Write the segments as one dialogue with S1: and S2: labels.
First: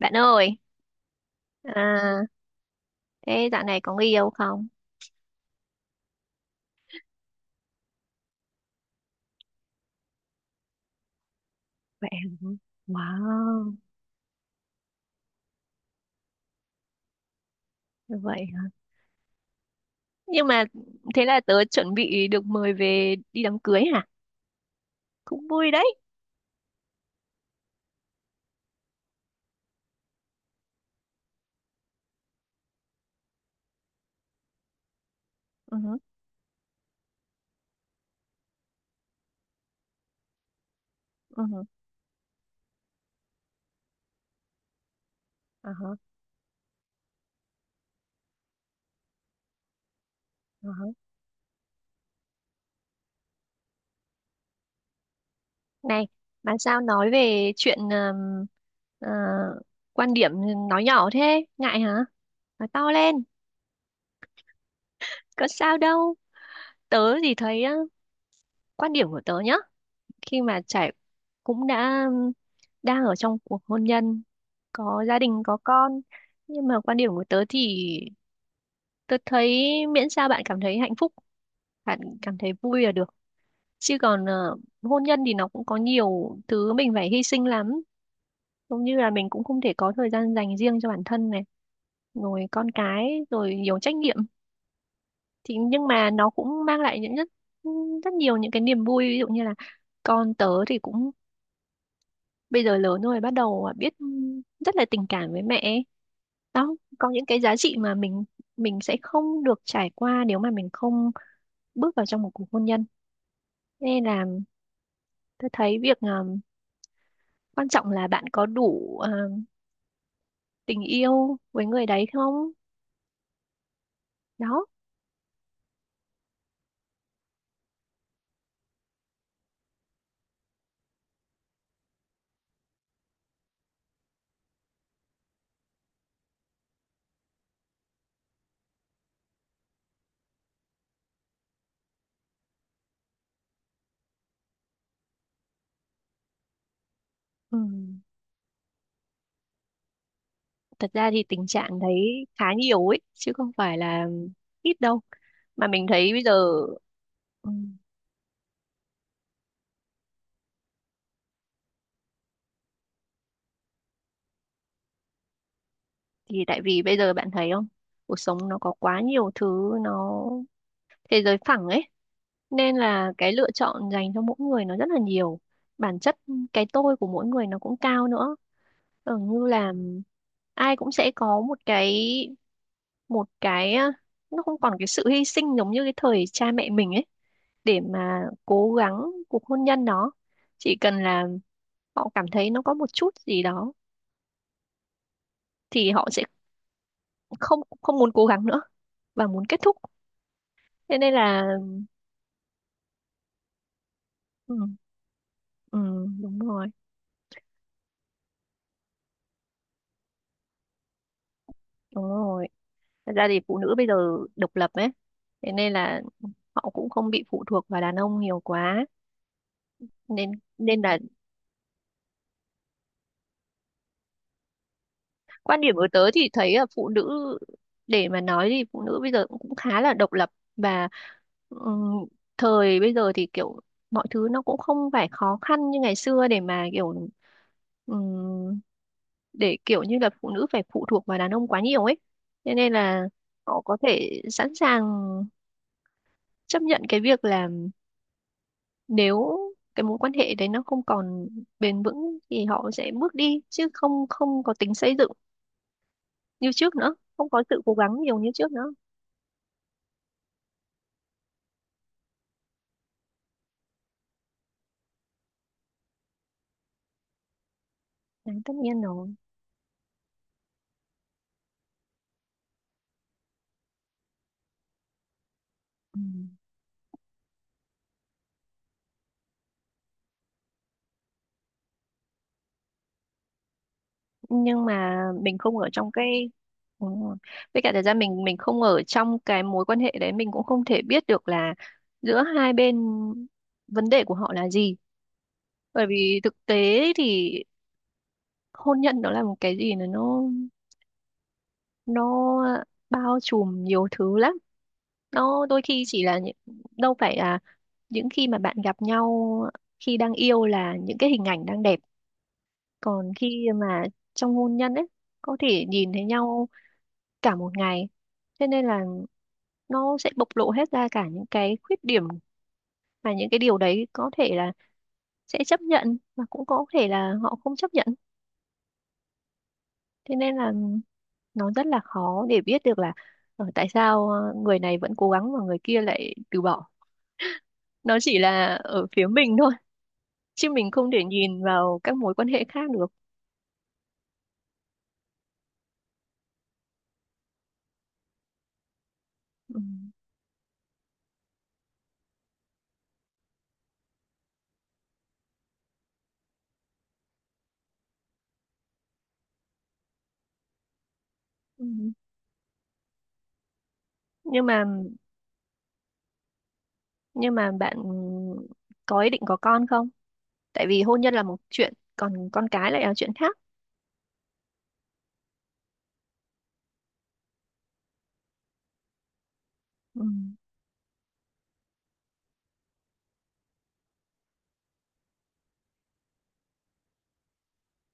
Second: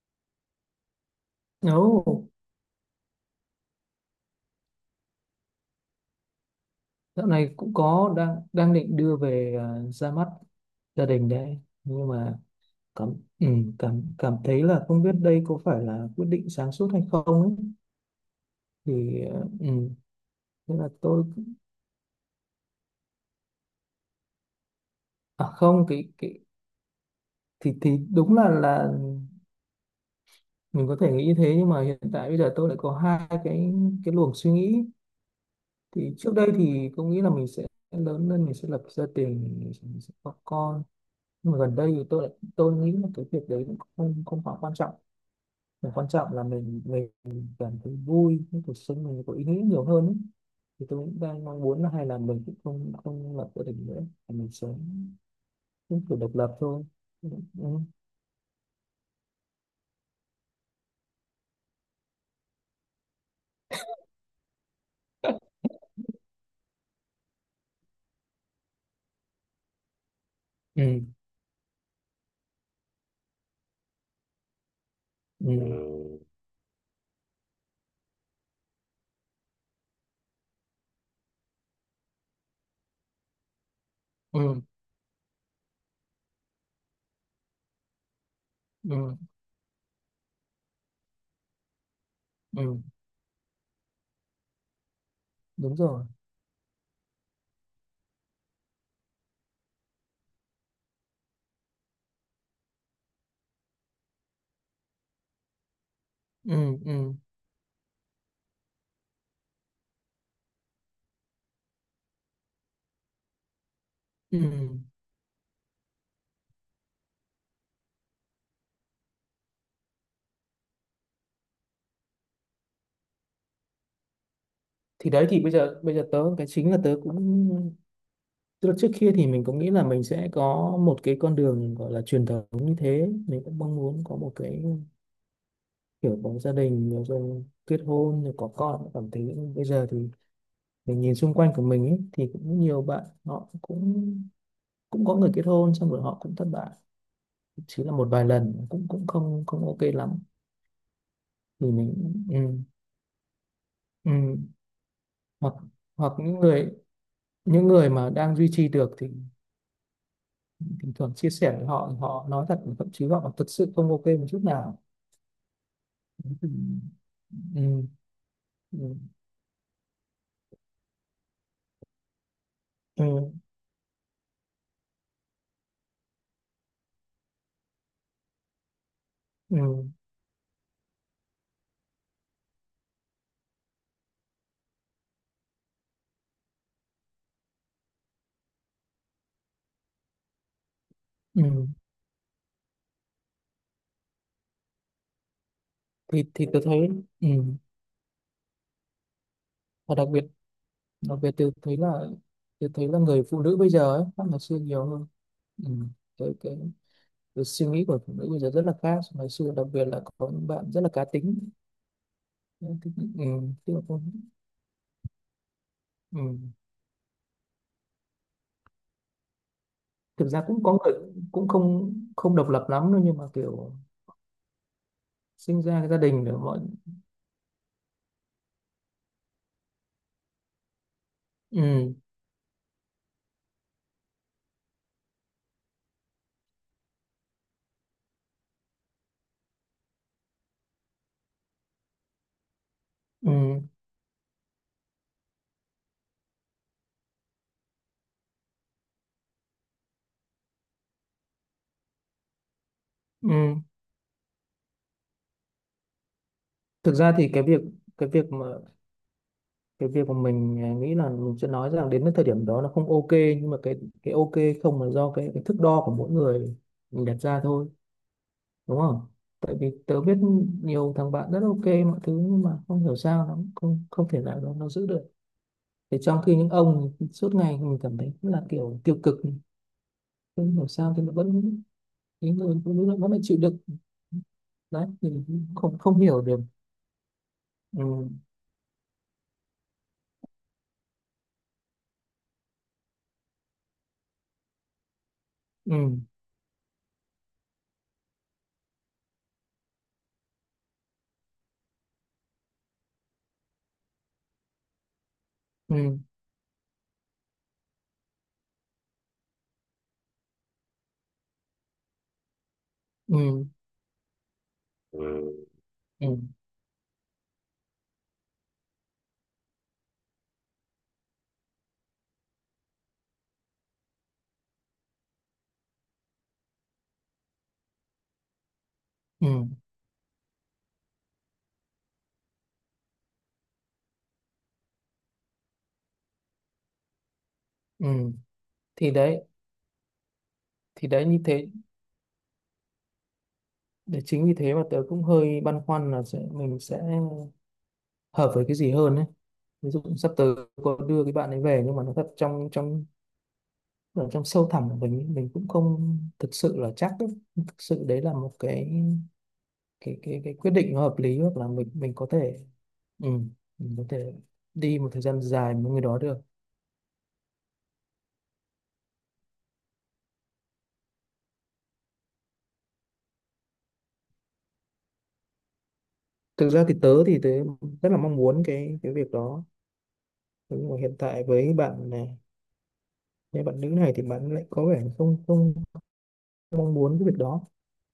S1: Bạn ơi, à,
S2: Ồ,
S1: thế dạo này có người yêu không?
S2: dạo này cũng có đang đang định đưa về, à, ra mắt gia đình đấy. Nhưng
S1: Vậy
S2: mà
S1: hả?
S2: cảm ừ,
S1: Wow,
S2: cảm cảm thấy là không biết đây có phải là quyết định sáng suốt hay không ấy.
S1: như vậy hả?
S2: Thì
S1: Nhưng mà
S2: thế là tôi...
S1: thế là tớ chuẩn bị được mời về đi đám cưới hả? Cũng
S2: à
S1: vui
S2: không,
S1: đấy.
S2: cái thì đúng là mình có thể nghĩ như thế, nhưng mà hiện tại bây giờ tôi lại có hai cái luồng suy nghĩ.
S1: Ừ hứ.
S2: Thì trước đây thì tôi nghĩ là mình sẽ lớn lên mình sẽ lập gia đình, mình sẽ có con.
S1: Ừ
S2: Nhưng mà
S1: hứ.
S2: gần đây thì tôi lại nghĩ là cái việc đấy cũng không không quá quan trọng.
S1: Ờ hả,
S2: Và quan trọng là mình cảm thấy vui, cái cuộc sống mình có ý nghĩa nhiều hơn ấy.
S1: ờ hả.
S2: Thì tôi cũng đang mong muốn là hay là mình cũng không không lập gia đình nữa, mà mình sống cũng
S1: Này,
S2: kiểu độc
S1: mà
S2: lập
S1: sao
S2: thôi.
S1: nói
S2: Ừ,
S1: về
S2: ừ,
S1: chuyện ờ, quan điểm nói nhỏ thế? Ngại hả? Nói to lên, có sao đâu. Tớ thì thấy quan điểm của tớ nhá. Khi mà trải cũng đã đang ở trong cuộc hôn nhân, có gia đình, có con,
S2: ừ.
S1: nhưng mà quan điểm của tớ thì tớ thấy miễn sao bạn cảm thấy hạnh phúc, bạn cảm thấy vui là được, chứ còn
S2: Ừ.
S1: hôn nhân thì nó cũng có nhiều thứ mình phải hy sinh lắm, giống
S2: Ừ,
S1: như là
S2: ừ.
S1: mình cũng không thể có thời gian dành riêng cho bản thân này, rồi con
S2: Ừ.
S1: cái, rồi nhiều trách nhiệm, thì
S2: Đúng
S1: nhưng
S2: rồi.
S1: mà nó cũng mang lại những rất rất nhiều những cái niềm vui, ví dụ như là con tớ thì cũng bây giờ lớn rồi, bắt đầu biết rất là tình cảm với mẹ ấy. Đó,
S2: Ừ,
S1: có
S2: ừ,
S1: những cái giá trị mà mình sẽ không được trải qua nếu mà mình không bước vào trong một cuộc hôn nhân, nên là
S2: ừ.
S1: tôi thấy việc quan trọng là bạn có đủ tình yêu với người đấy không, đó.
S2: Thì đấy, thì bây giờ tớ cái chính là tớ cũng, tức là trước kia thì mình cũng nghĩ là mình sẽ có một cái con đường gọi là truyền thống như thế, mình cũng mong muốn có một cái kiểu có gia đình rồi kết hôn rồi có con. Cảm thấy bây giờ thì mình nhìn xung quanh của mình ấy, thì cũng nhiều bạn họ cũng cũng có người kết hôn xong rồi họ cũng thất bại, chỉ là
S1: Ừm,
S2: một vài lần, cũng cũng không không ok lắm.
S1: thật ra thì tình
S2: Thì
S1: trạng
S2: mình,
S1: đấy
S2: ừ,
S1: khá nhiều ấy chứ không phải là
S2: ừ.
S1: ít đâu,
S2: hoặc
S1: mà mình
S2: hoặc
S1: thấy bây giờ
S2: những người
S1: ừm,
S2: những người mà đang duy trì được, thì thỉnh thoảng chia sẻ với họ, họ nói thật, thậm chí họ thật sự không ok một chút nào.
S1: thì
S2: Ừ.
S1: tại vì bây giờ bạn thấy không,
S2: Ừ.
S1: cuộc sống nó có
S2: Ừ.
S1: quá nhiều thứ, nó thế giới phẳng ấy, nên là
S2: Ừ.
S1: cái lựa chọn dành cho mỗi người nó rất là nhiều. Bản chất cái tôi của mỗi người nó cũng cao nữa, ở như
S2: Ừ.
S1: là ai cũng sẽ có một cái, nó không còn cái sự hy sinh giống như cái thời cha mẹ mình ấy, để mà cố gắng cuộc hôn nhân đó. Chỉ cần là
S2: Ừ.
S1: họ cảm thấy nó có một chút gì đó thì họ sẽ
S2: Thì tôi thấy, ừ.
S1: không không muốn cố gắng nữa và muốn kết thúc,
S2: và đặc biệt
S1: thế nên
S2: Đặc biệt tôi
S1: là.
S2: thấy là tôi thấy là người phụ nữ bây giờ ấy, khác ngày
S1: Ừ,
S2: xưa nhiều hơn. Ừ.
S1: ừ,
S2: Cái,
S1: đúng
S2: cái,
S1: rồi,
S2: cái suy nghĩ của phụ nữ bây giờ rất là khác so với ngày xưa, đặc biệt là có những bạn rất là cá tính.
S1: đúng rồi.
S2: Ừ, tức
S1: Thật ra thì phụ nữ
S2: là
S1: bây giờ độc lập ấy, thế nên là
S2: ừ.
S1: họ cũng không bị phụ thuộc vào đàn ông nhiều quá.
S2: Thực
S1: Nên
S2: ra cũng có
S1: nên
S2: người
S1: là
S2: cũng không không độc lập lắm đâu, nhưng mà kiểu
S1: quan
S2: sinh
S1: điểm
S2: ra
S1: của
S2: cái gia
S1: tớ
S2: đình
S1: thì
S2: để
S1: thấy
S2: mọi...
S1: là phụ nữ, để mà nói thì phụ nữ bây giờ cũng cũng khá là độc lập, và
S2: Ừ,
S1: ừm, thời bây giờ thì kiểu mọi thứ nó cũng không phải khó khăn như ngày xưa để mà kiểu ừm, để kiểu như là phụ nữ phải phụ thuộc vào đàn ông quá nhiều ấy. Thế nên là
S2: ừ,
S1: họ có thể sẵn sàng chấp nhận cái việc là nếu cái mối quan hệ đấy nó không còn bền vững thì họ sẽ bước đi,
S2: ừ.
S1: chứ không không có tính xây dựng như trước nữa,
S2: Thực ra thì
S1: không có sự cố gắng
S2: cái
S1: nhiều
S2: việc
S1: như
S2: mà
S1: trước nữa.
S2: cái việc mà mình, nghĩ là mình sẽ nói rằng đến cái thời điểm đó nó không ok, nhưng mà cái ok không là do cái thước đo của mỗi người mình đặt ra thôi,
S1: Đấy, tất
S2: đúng
S1: nhiên
S2: không?
S1: rồi,
S2: Tại vì tớ biết nhiều thằng bạn rất ok mọi thứ, nhưng mà không hiểu sao nó không không thể nào nó giữ được. Thì
S1: ừ.
S2: trong khi những ông suốt ngày mình cảm thấy là kiểu tiêu cực, không hiểu sao thì nó vẫn, cái người phụ nữ nó vẫn là chịu đựng,
S1: Nhưng
S2: đấy
S1: mà
S2: thì
S1: mình không ở
S2: không
S1: trong
S2: không hiểu
S1: cái.
S2: được.
S1: Ừ. Với cả thời gian
S2: Ừ,
S1: mình không ở trong cái mối quan hệ đấy, mình cũng không thể biết được là giữa hai bên vấn đề của họ là gì, bởi
S2: ừ,
S1: vì thực tế thì hôn nhân nó là một cái gì, nó bao trùm nhiều thứ lắm. Nó đôi khi
S2: ừ,
S1: chỉ là, đâu phải là những khi mà bạn gặp nhau, khi đang yêu là những cái hình ảnh đang đẹp, còn khi
S2: ừ.
S1: mà trong hôn nhân ấy
S2: Ừ.
S1: có thể nhìn thấy
S2: Ừ,
S1: nhau cả một ngày, thế nên là nó sẽ bộc lộ hết ra cả những cái khuyết điểm, mà những cái điều đấy có thể là sẽ chấp nhận mà cũng có thể là họ không chấp nhận,
S2: ừ,
S1: thế nên là nó rất là khó để biết được là tại sao người này vẫn cố gắng mà người kia lại từ bỏ,
S2: ừ.
S1: nó chỉ là ở
S2: thì
S1: phía
S2: đấy
S1: mình thôi, chứ mình
S2: thì
S1: không thể
S2: đấy như
S1: nhìn
S2: thế,
S1: vào các mối quan hệ khác được.
S2: để chính vì thế mà tớ cũng hơi băn khoăn là mình sẽ hợp với cái gì hơn ấy.
S1: Ừ.
S2: Ví dụ sắp tới có đưa cái bạn ấy về, nhưng mà nó thật trong trong ở trong sâu thẳm của mình cũng không thực sự là chắc ấy. Thực sự đấy là một cái quyết định nó hợp lý, hoặc là
S1: Ừ.
S2: mình có thể, ừ, mình có thể
S1: nhưng mà
S2: đi một thời gian dài với người đó được.
S1: nhưng mà bạn có ý định có con không? Tại vì hôn nhân là một chuyện, còn con cái lại là chuyện khác.
S2: Thực ra thì tớ rất là mong muốn cái việc đó.
S1: Ừ.
S2: Thế nhưng mà hiện tại với bạn này, với bạn nữ này thì bạn lại có vẻ không không mong muốn cái việc đó,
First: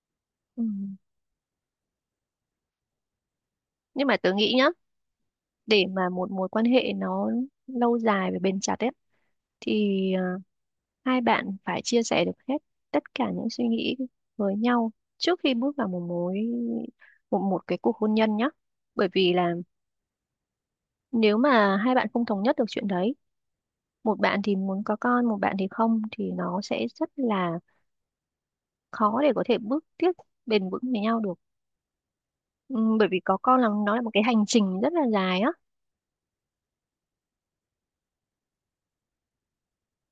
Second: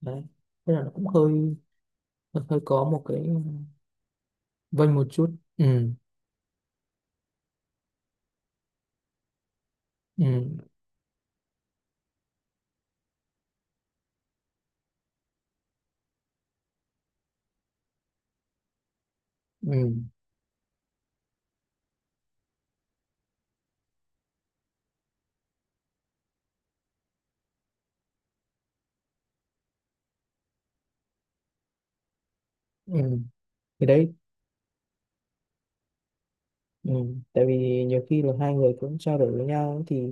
S2: đấy,
S1: Ừ.
S2: thế là nó cũng hơi hơi có một cái
S1: Nhưng mà tớ nghĩ nhá,
S2: vênh một chút, ừ.
S1: để mà một mối quan hệ nó lâu dài và bền chặt ấy, thì
S2: Ừ,
S1: hai bạn phải chia sẻ được hết tất cả những suy nghĩ với nhau trước khi bước vào một mối một cái cuộc hôn nhân nhé. Bởi vì là
S2: ừ.
S1: nếu mà hai bạn không thống nhất được chuyện đấy, một bạn thì muốn có con, một bạn thì không, thì nó sẽ rất là khó để có thể bước tiếp bền vững với nhau được. Bởi vì
S2: Ừ.
S1: có con là
S2: Thì
S1: nó là một
S2: đấy,
S1: cái hành trình rất là dài á.
S2: ừ. Tại vì nhiều khi là hai người cũng trao đổi với nhau thì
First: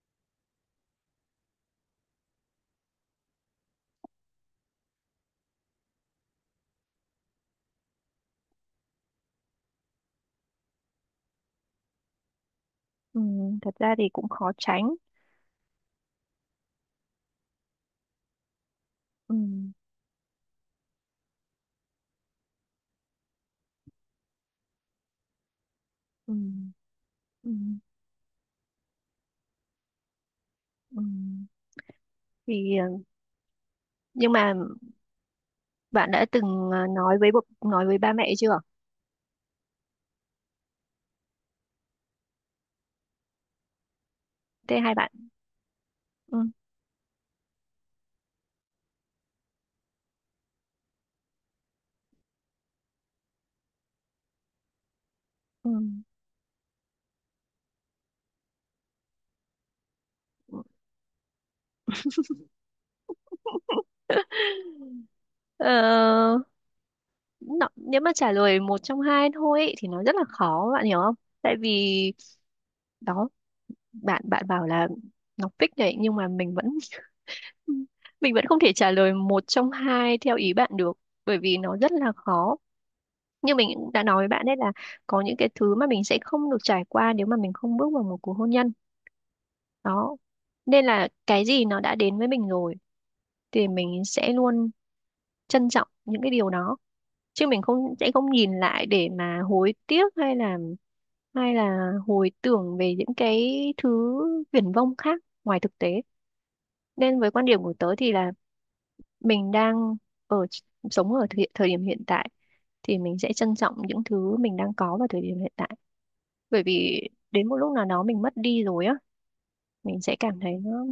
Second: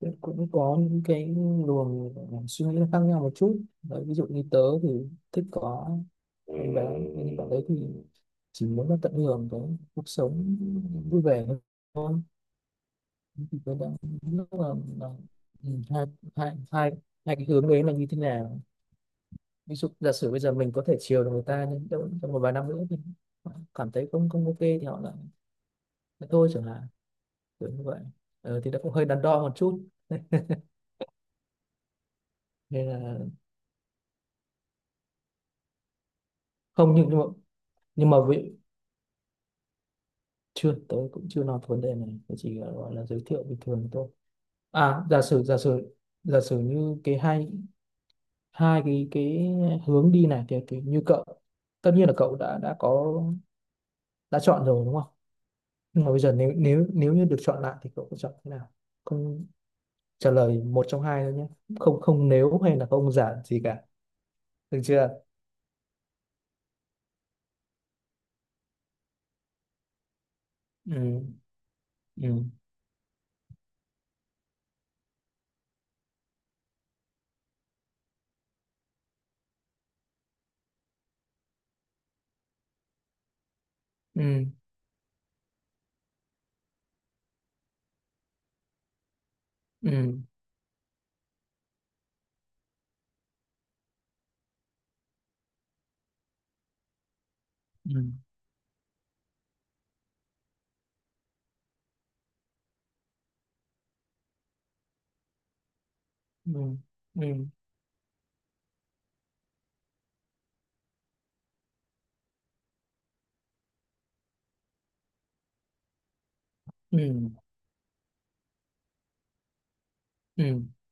S2: cũng cũng có những cái luồng suy nghĩ nó khác nhau một chút đấy, ví dụ như tớ thì thích có em bé, nhưng bạn đấy thì chỉ muốn nó tận hưởng cái cuộc sống vui vẻ thôi. Thì
S1: Thật
S2: tớ
S1: ra
S2: đang
S1: thì cũng khó
S2: lúc là,
S1: tránh.
S2: là ừ, hai, hai, hai cái hướng đấy là như thế nào.
S1: Ừm.
S2: Ví dụ giả sử bây giờ mình có thể chiều được người ta, nhưng trong một vài năm nữa thì cảm thấy không không ok thì họ lại lại thôi chẳng
S1: Ừm.
S2: hạn.
S1: Ừm.
S2: Đúng vậy. Thì nó cũng hơi đắn đo một chút.
S1: Ừm. Thì
S2: Nên là
S1: nhưng mà bạn đã từng
S2: không, nhưng
S1: nói
S2: nhưng mà,
S1: với bố, nói với
S2: nhưng
S1: ba
S2: mà
S1: mẹ
S2: với,
S1: chưa?
S2: chưa, tôi cũng chưa nói vấn đề này. Tôi chỉ gọi là giới thiệu bình thường thôi.
S1: Thế hai
S2: À, giả
S1: bạn.
S2: sử giả sử
S1: Ừ.
S2: giả sử như cái hai hai cái hướng đi này thì như cậu tất nhiên là cậu đã có, đã chọn rồi đúng không?
S1: Ừ.
S2: Nhưng mà bây giờ nếu nếu nếu như được chọn lại thì cậu sẽ chọn thế nào? Không trả lời một trong hai thôi nhé. Không, không nếu hay là không giả gì cả. Được chưa?
S1: Ờ, nó, nếu mà trả lời một trong hai thôi ý, thì nó rất là khó bạn hiểu không?
S2: Ừ.
S1: Tại vì
S2: Ừ.
S1: đó, bạn bạn bảo là nó fix đấy, nhưng mà mình vẫn mình vẫn không thể trả lời một trong hai theo ý bạn được, bởi vì nó rất là khó. Như mình cũng đã nói với bạn
S2: Ừ.
S1: đấy là có những cái thứ mà mình sẽ không được trải qua nếu mà mình không bước vào một cuộc hôn nhân. Đó.
S2: Ừ.
S1: Nên là cái gì nó đã đến với mình rồi thì mình sẽ luôn trân trọng những cái điều đó, chứ mình không
S2: Ừ.
S1: sẽ không nhìn lại để mà hối tiếc, hay là hồi tưởng về những cái thứ viển vông khác ngoài thực tế,
S2: Ừ,
S1: nên với quan
S2: ừ,
S1: điểm của tớ thì là mình đang ở sống ở thời điểm hiện tại, thì mình sẽ trân trọng những thứ mình đang có vào thời điểm hiện tại, bởi vì
S2: ừ,
S1: đến một lúc nào đó mình mất đi rồi á, mình sẽ cảm thấy
S2: ừ.
S1: nó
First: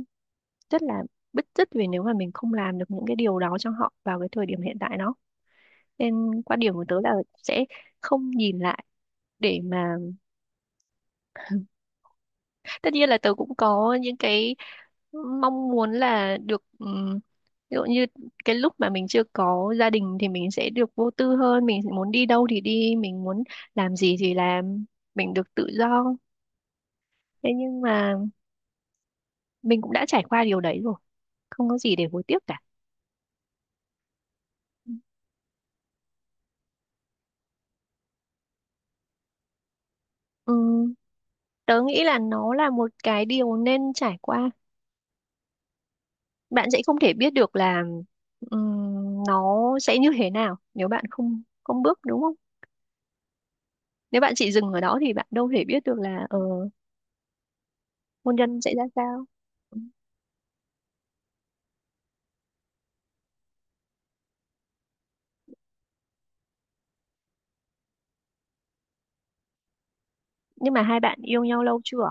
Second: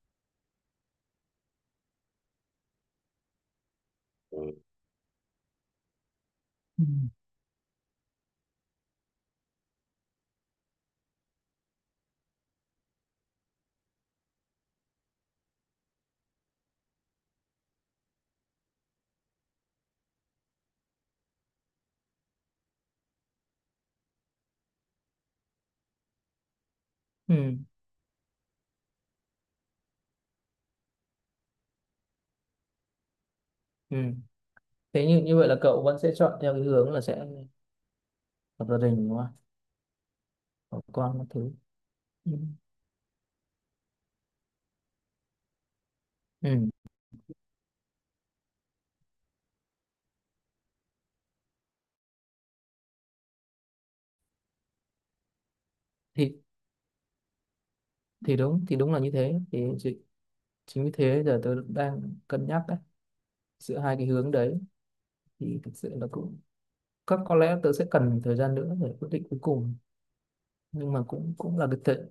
S1: rất là bứt rứt vì nếu mà mình không làm được những cái điều đó cho họ vào cái thời điểm
S2: Ừ.
S1: hiện tại đó, nên quan điểm
S2: Ừ,
S1: của tớ là sẽ không nhìn lại để mà, tất nhiên là tớ cũng có những cái mong muốn là được ví dụ như cái lúc mà mình chưa có gia đình thì mình sẽ được vô tư hơn, mình muốn đi đâu thì đi, mình muốn làm gì thì làm, mình được tự do, thế
S2: ừ,
S1: nhưng mà mình cũng đã trải qua điều đấy rồi, không có gì để hối tiếc cả.
S2: ừ. Thế như như vậy là cậu vẫn sẽ chọn theo cái hướng là sẽ lập gia đình đúng không, có
S1: Ừm,
S2: con các thứ.
S1: tớ nghĩ là
S2: Ừ.
S1: nó là một cái điều nên trải qua, bạn
S2: Ừ.
S1: sẽ không thể biết được là nó sẽ như thế nào nếu bạn không không bước đúng không, nếu bạn chỉ dừng ở đó thì bạn đâu thể biết được là
S2: thì
S1: hôn
S2: thì
S1: nhân
S2: đúng
S1: sẽ
S2: thì
S1: ra
S2: đúng là như
S1: sao.
S2: thế thì
S1: Ừ.
S2: chính vì thế giờ tớ đang cân nhắc đấy, giữa hai cái hướng đấy thì thực sự là cũng, có lẽ tớ sẽ cần thời gian nữa để quyết định cuối cùng.
S1: Nhưng mà
S2: Nhưng
S1: hai
S2: mà
S1: bạn
S2: cũng
S1: yêu
S2: cũng
S1: nhau
S2: là
S1: lâu
S2: cái
S1: chưa?
S2: tệ,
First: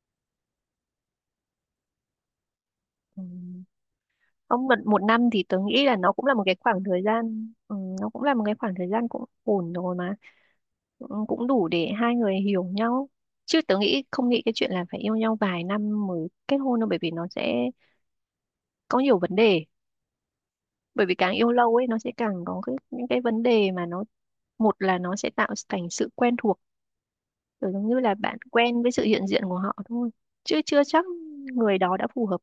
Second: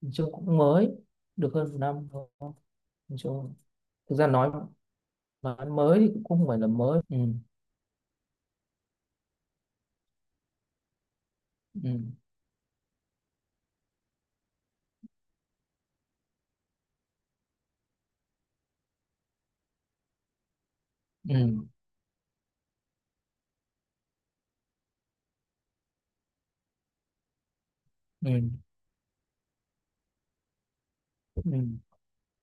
S2: nói chung cũng mới được hơn một năm thôi. Nói chung
S1: Ừm,
S2: thực ra nói,
S1: không, một,
S2: mà
S1: một năm thì tớ
S2: nói
S1: nghĩ là
S2: mới thì
S1: nó cũng là
S2: cũng
S1: một
S2: không
S1: cái
S2: phải là
S1: khoảng
S2: mới,
S1: thời
S2: ừ.
S1: gian, nó cũng là một cái khoảng thời gian cũng ổn rồi mà. Cũng đủ
S2: Ừ.
S1: để hai người hiểu nhau, chứ tớ nghĩ không nghĩ cái chuyện là phải yêu nhau vài năm mới kết hôn đâu, bởi vì nó sẽ có nhiều vấn đề, bởi vì càng yêu
S2: Ừ,
S1: lâu ấy nó sẽ càng có những cái vấn đề mà nó, một là nó sẽ tạo thành sự quen thuộc, kiểu giống như là bạn
S2: ừ,
S1: quen với sự hiện diện của họ thôi, chứ chưa chắc
S2: ừ.
S1: người đó đã phù hợp,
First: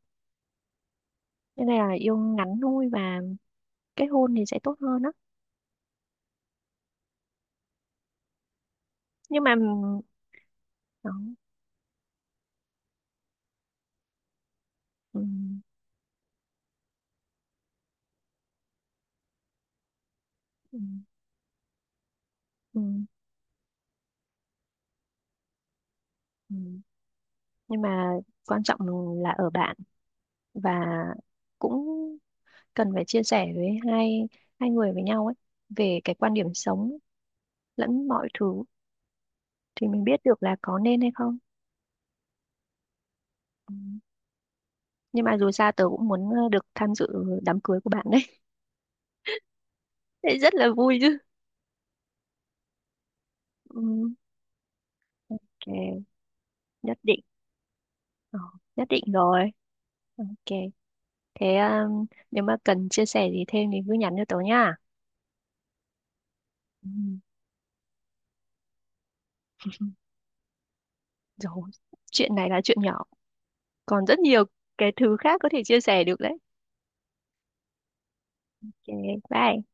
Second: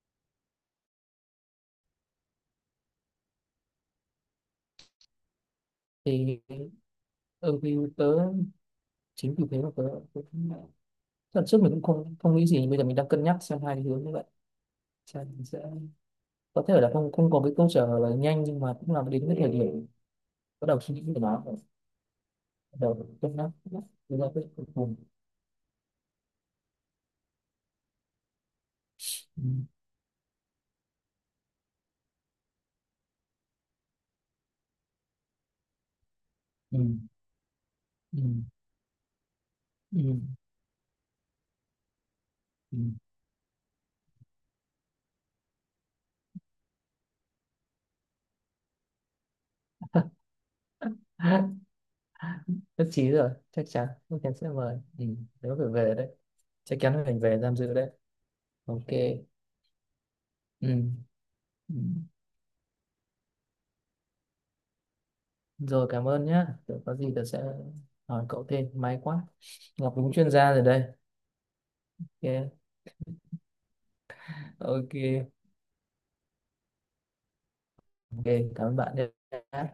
S1: nên là yêu ngắn thôi và kết hôn thì sẽ tốt hơn á.
S2: Thì ừ, thì tớ, chính
S1: Nhưng
S2: vì
S1: mà
S2: thế mà tớ cũng,
S1: đó.
S2: lần trước mình cũng không không nghĩ gì, bây giờ mình đang cân nhắc xem hai cái hướng như vậy, xem mình sẽ,
S1: Ừm.
S2: có thể là không không có cái câu trả lời nhanh, nhưng mà cũng là đến cái thời điểm bắt đầu suy nghĩ
S1: Ừm.
S2: về nó, bắt
S1: Ừm.
S2: đầu cân nhắc, đưa ra quyết định cuối cùng.
S1: Ừm. Nhưng mà quan trọng là ở
S2: Ừ,
S1: bạn và cũng cần phải chia sẻ với hai hai người với nhau ấy về cái quan điểm
S2: ừ,
S1: sống lẫn
S2: ừ,
S1: mọi thứ, thì mình biết
S2: ừ,
S1: được là có nên hay không.
S2: ừ.
S1: Ừ. Nhưng mà dù sao tớ cũng muốn được tham dự đám cưới của bạn đấy. Đấy rất là vui chứ.
S2: Nhất trí rồi,
S1: Ừ,
S2: chắc chắn sẽ mời, ừ, nếu phải về
S1: ok,
S2: đấy chắc chắn
S1: nhất
S2: là
S1: định.
S2: mình về tham dự đấy.
S1: Ờ, nhất
S2: Ok.
S1: định rồi. Ok.
S2: Ừ.
S1: Thế
S2: Ừ.
S1: nếu mà cần chia sẻ gì thêm thì cứ nhắn cho tớ nha.
S2: Rồi, cảm ơn nhé.
S1: Ừ,
S2: Có gì tớ sẽ hỏi cậu thêm. May quá. Ngọc đúng chuyên gia rồi đây.
S1: rồi, chuyện này
S2: Ok.
S1: là chuyện nhỏ. Còn rất nhiều cái
S2: Ok.
S1: thứ khác có thể chia sẻ được đấy.
S2: Ok. Cảm ơn bạn nhé.
S1: Ok, bye.